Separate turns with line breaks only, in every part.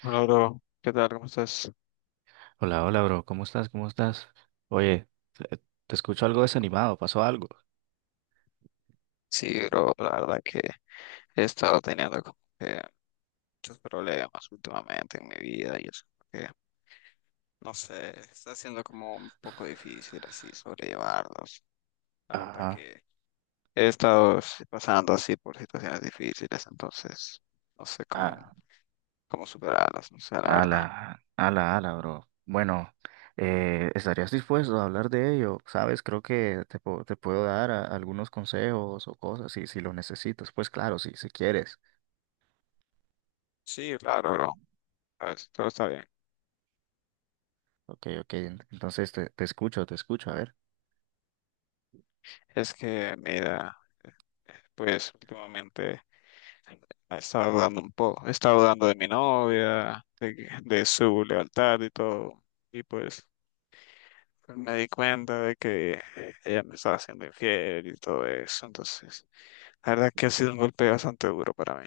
Hola, bro. ¿Qué tal? ¿Cómo estás?
Hola, hola, bro. ¿Cómo estás? ¿Cómo estás? Oye, te te escucho algo desanimado. ¿Pasó algo?
Sí, bro, la verdad que he estado teniendo como que muchos problemas últimamente en mi vida y eso que, no sé, está siendo como un poco difícil así sobrellevarlos. La verdad
Ah,
que he estado pasando así por situaciones difíciles, entonces no sé cómo,
ah,
cómo superarlas, no sé, la verdad.
ala, ala, ala, bro. Bueno, ¿estarías dispuesto a hablar de ello? Sabes, creo que te puedo dar algunos consejos o cosas si, si lo necesitas. Pues claro, si, si quieres.
Sí, claro, bro. A ver, todo está bien.
Ok, ok, entonces te, te escucho, a ver.
Es que, mira, eh, pues últimamente, estaba dudando un poco, estaba dudando de mi novia, de su lealtad y todo. Y pues me di cuenta de que ella me estaba haciendo infiel y todo eso. Entonces, la verdad que ha sido un golpe bastante duro para mí.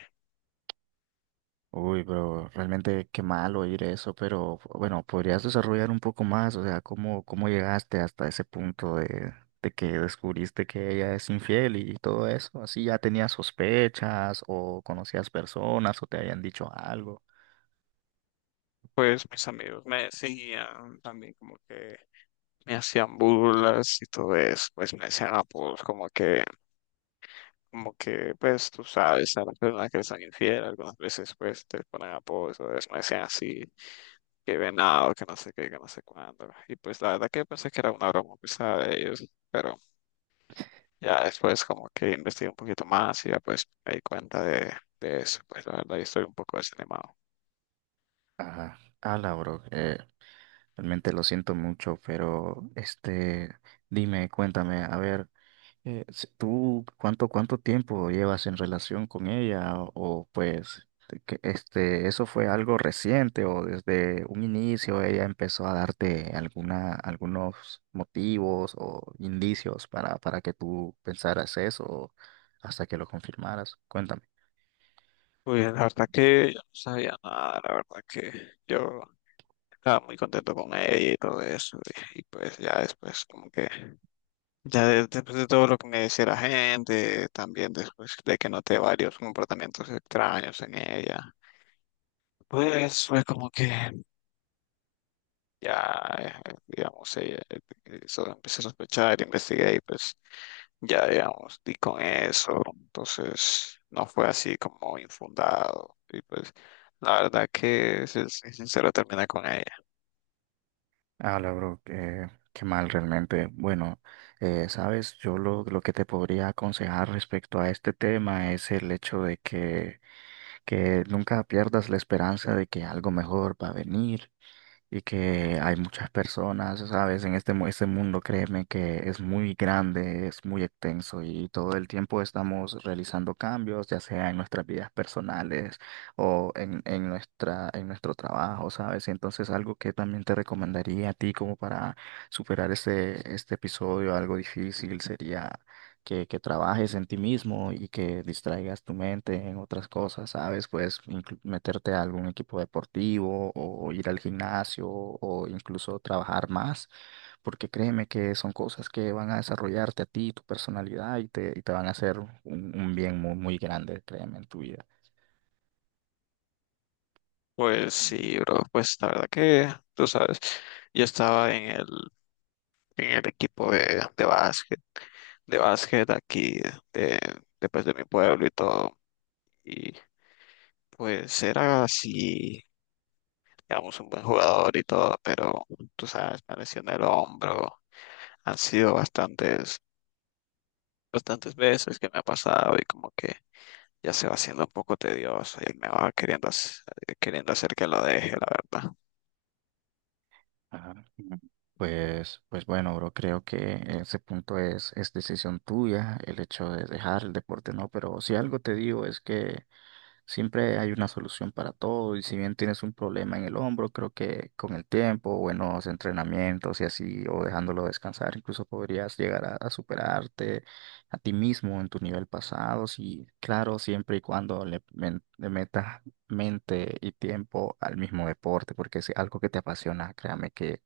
Uy, pero realmente qué mal oír eso, pero bueno, ¿podrías desarrollar un poco más? O sea, ¿cómo, cómo llegaste hasta ese punto de que descubriste que ella es infiel y todo eso? ¿Así ya tenías sospechas o conocías personas o te habían dicho algo?
Pues mis amigos me decían también como que me hacían burlas y todo eso. Pues me decían apodos como que, pues tú sabes, a las personas que les son infieles algunas veces pues te ponen apodos, entonces me decían así, que venado, que no sé qué, que no sé cuándo. Y pues la verdad que pensé que era una broma pesada de ellos, pero ya después como que investigué un poquito más y ya pues me di cuenta de eso. Pues la verdad yo estoy un poco desanimado.
Ajá, ala, bro, realmente lo siento mucho, pero este, dime, cuéntame, a ver. ¿Tú cuánto, cuánto tiempo llevas en relación con ella? O, pues, este, ¿eso fue algo reciente o desde un inicio ella empezó a darte alguna, algunos motivos o indicios para que tú pensaras eso o hasta que lo confirmaras? Cuéntame.
Pues la verdad que yo no sabía nada, la verdad que yo estaba muy contento con ella y todo eso. Y pues ya después como que, ya después de todo lo que me decía la gente, también después de que noté varios comportamientos extraños en ella. Pues fue como que ya, digamos, ella, eso empecé a sospechar, investigué y pues ya, digamos, di con eso. Entonces no fue así como infundado. Y pues la verdad que, si soy sincero, terminé con ella.
Ah, la bro, qué, qué mal realmente. Bueno, sabes, yo lo que te podría aconsejar respecto a este tema es el hecho de que nunca pierdas la esperanza de que algo mejor va a venir y que hay muchas personas, ¿sabes? En este mundo, créeme que es muy grande, es muy extenso y todo el tiempo estamos realizando cambios, ya sea en nuestras vidas personales o en nuestra, en nuestro trabajo, ¿sabes? Y entonces algo que también te recomendaría a ti como para superar este, este episodio, algo difícil, sería que trabajes en ti mismo y que distraigas tu mente en otras cosas, ¿sabes? Puedes meterte a algún equipo deportivo o ir al gimnasio o incluso trabajar más, porque créeme que son cosas que van a desarrollarte a ti, tu personalidad y te van a hacer un bien muy, muy grande, créeme, en tu vida.
Pues sí, bro, pues la verdad que, tú sabes, yo estaba en el equipo de básquet aquí, de, pues, de mi pueblo y todo. Y pues era así, digamos, un buen jugador y todo, pero tú sabes, me lesioné el hombro. Han sido bastantes veces que me ha pasado y como que ya se va haciendo un poco tedioso y él me va queriendo hacer que lo deje, la verdad.
Ajá. Mm. Pues, pues bueno, bro, creo que ese punto es decisión tuya, el hecho de dejar el deporte, ¿no? Pero si algo te digo es que siempre hay una solución para todo y si bien tienes un problema en el hombro, creo que con el tiempo, buenos entrenamientos y así, o dejándolo descansar, incluso podrías llegar a superarte a ti mismo en tu nivel pasado, sí, claro, siempre y cuando le metas mente y tiempo al mismo deporte, porque si algo que te apasiona, créame que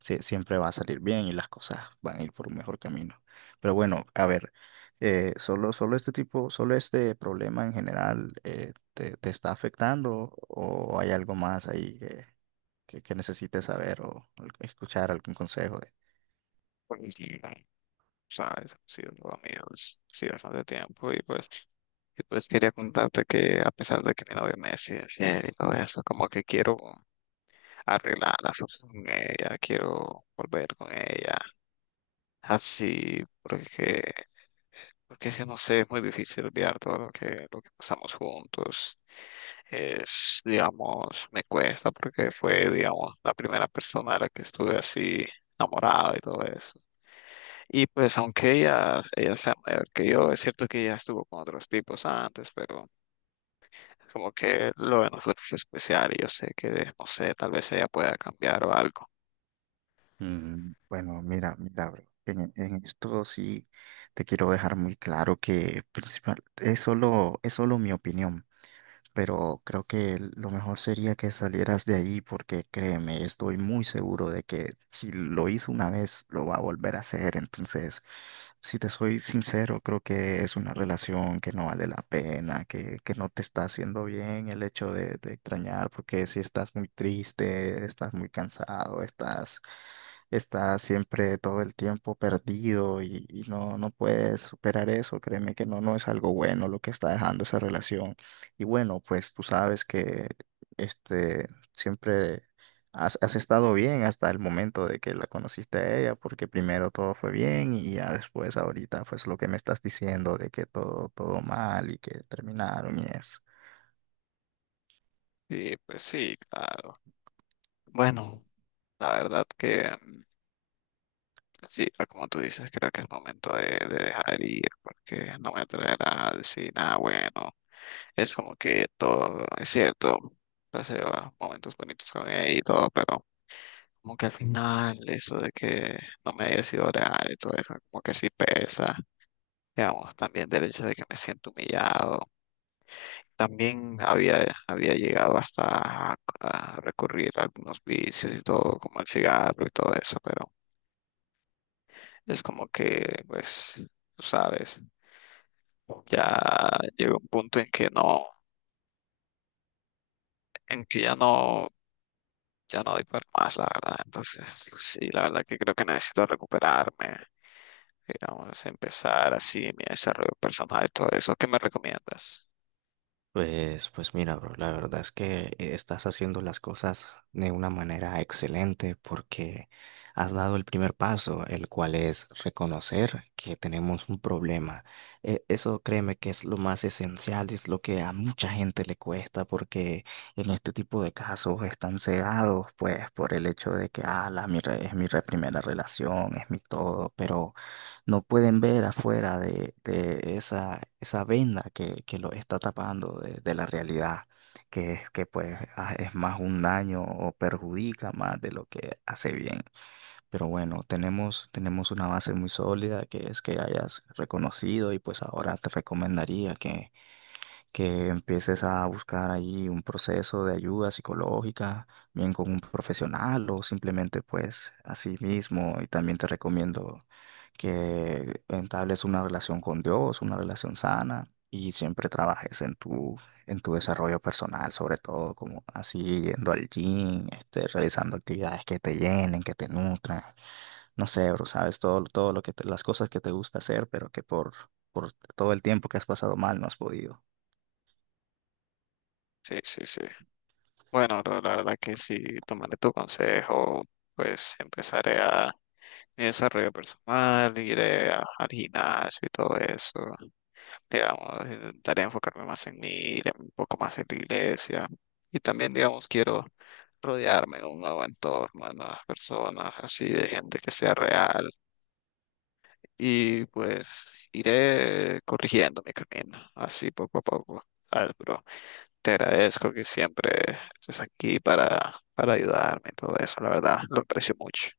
sí, siempre va a salir bien y las cosas van a ir por un mejor camino. Pero bueno, a ver, solo, solo este problema en general te, te está afectando o hay algo más ahí que necesites saber o escuchar algún consejo de-
Pues, sí, sabes, ha sido todo mío, sí, bastante tiempo y pues quería contarte que a pesar de que mi novia me decía ayer y todo eso, como que quiero arreglar las cosas con ella, quiero volver con ella, así, porque, porque es que no sé, es muy difícil olvidar todo lo que pasamos juntos. Es, digamos, me cuesta porque fue, digamos, la primera persona a la que estuve así enamorado y todo eso. Y pues aunque ella sea mayor que yo, es cierto que ella estuvo con otros tipos antes, pero como que lo de nosotros es especial y yo sé que, no sé, tal vez ella pueda cambiar o algo.
Mm, bueno, mira, mira, bro, en esto sí te quiero dejar muy claro que principal, es solo mi opinión. Pero creo que lo mejor sería que salieras de allí porque créeme, estoy muy seguro de que si lo hizo una vez, lo va a volver a hacer. Entonces, si te soy sincero, creo que es una relación que no vale la pena, que no te está haciendo bien el hecho de extrañar, porque si estás muy triste, estás muy cansado, estás, estás siempre todo el tiempo perdido y no, no puedes superar eso, créeme que no, no es algo bueno lo que está dejando esa relación. Y bueno, pues tú sabes que este siempre has, has estado bien hasta el momento de que la conociste a ella, porque primero todo fue bien y ya después ahorita pues lo que me estás diciendo de que todo, todo mal y que terminaron y eso.
Sí, pues sí, claro. Bueno, la verdad que sí, como tú dices, creo que es momento de dejar ir porque no me traerá a decir nada bueno. Es como que todo, es cierto, pasé momentos bonitos con ella y todo, pero como que al final eso de que no me haya sido real y todo eso, como que sí pesa. Digamos, también del hecho de que me siento humillado. También había llegado hasta a recurrir a algunos vicios y todo, como el cigarro y todo eso, pero es como que, pues, tú sabes, ya llegó un punto en que no, en que ya no, ya no doy para más, la verdad. Entonces, sí, la verdad que creo que necesito recuperarme, digamos, empezar así mi desarrollo personal y todo eso. ¿Qué me recomiendas?
Pues, pues mira, bro, la verdad es que estás haciendo las cosas de una manera excelente porque has dado el primer paso, el cual es reconocer que tenemos un problema. Eso créeme que es lo más esencial, es lo que a mucha gente le cuesta porque en este tipo de casos están cegados pues por el hecho de que, ah, es primera relación, es mi todo, pero no pueden ver afuera de esa, esa venda que los está tapando de la realidad, que, es que pues ah, es más un daño o perjudica más de lo que hace bien. Pero bueno, tenemos, tenemos una base muy sólida que es que hayas reconocido y pues ahora te recomendaría que empieces a buscar ahí un proceso de ayuda psicológica, bien con un profesional o simplemente pues a sí mismo. Y también te recomiendo que entables una relación con Dios, una relación sana y siempre trabajes en tu desarrollo personal, sobre todo como así yendo al gym, este, realizando actividades que te llenen, que te nutran. No sé, bro, sabes todo, todo lo que las cosas que te gusta hacer, pero que por todo el tiempo que has pasado mal no has podido.
Sí, sí, sí. Bueno, la verdad que sí, tomaré tu consejo, pues empezaré a mi desarrollo personal, iré al gimnasio y todo eso. Digamos, intentaré enfocarme más en mí, iré un poco más en la iglesia. Y también, digamos, quiero rodearme de un nuevo entorno, de nuevas personas, así de gente que sea real. Y pues iré corrigiendo mi camino, así poco a poco. ¿Sabes, bro? Te agradezco que siempre estés aquí para ayudarme y todo eso, la verdad, lo aprecio mucho.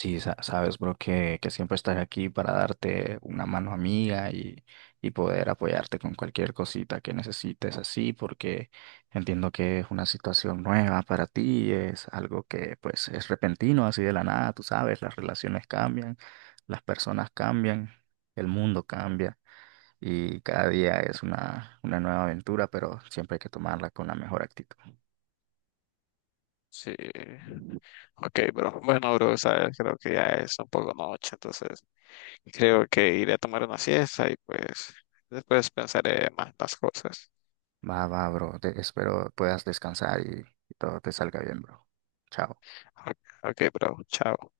Sí, sabes, bro, que siempre estás aquí para darte una mano amiga y poder apoyarte con cualquier cosita que necesites así, porque entiendo que es una situación nueva para ti, es algo que pues es repentino, así de la nada, tú sabes, las relaciones cambian, las personas cambian, el mundo cambia. Y cada día es una nueva aventura, pero siempre hay que tomarla con la mejor actitud.
Sí, ok, bro. Bueno, bro, sabes, creo que ya es un poco noche, entonces creo que iré a tomar una siesta y pues después pensaré más las cosas.
Va, va, bro. Espero puedas descansar y todo te salga bien, bro. Chao.
Ok, ok, bro, chao.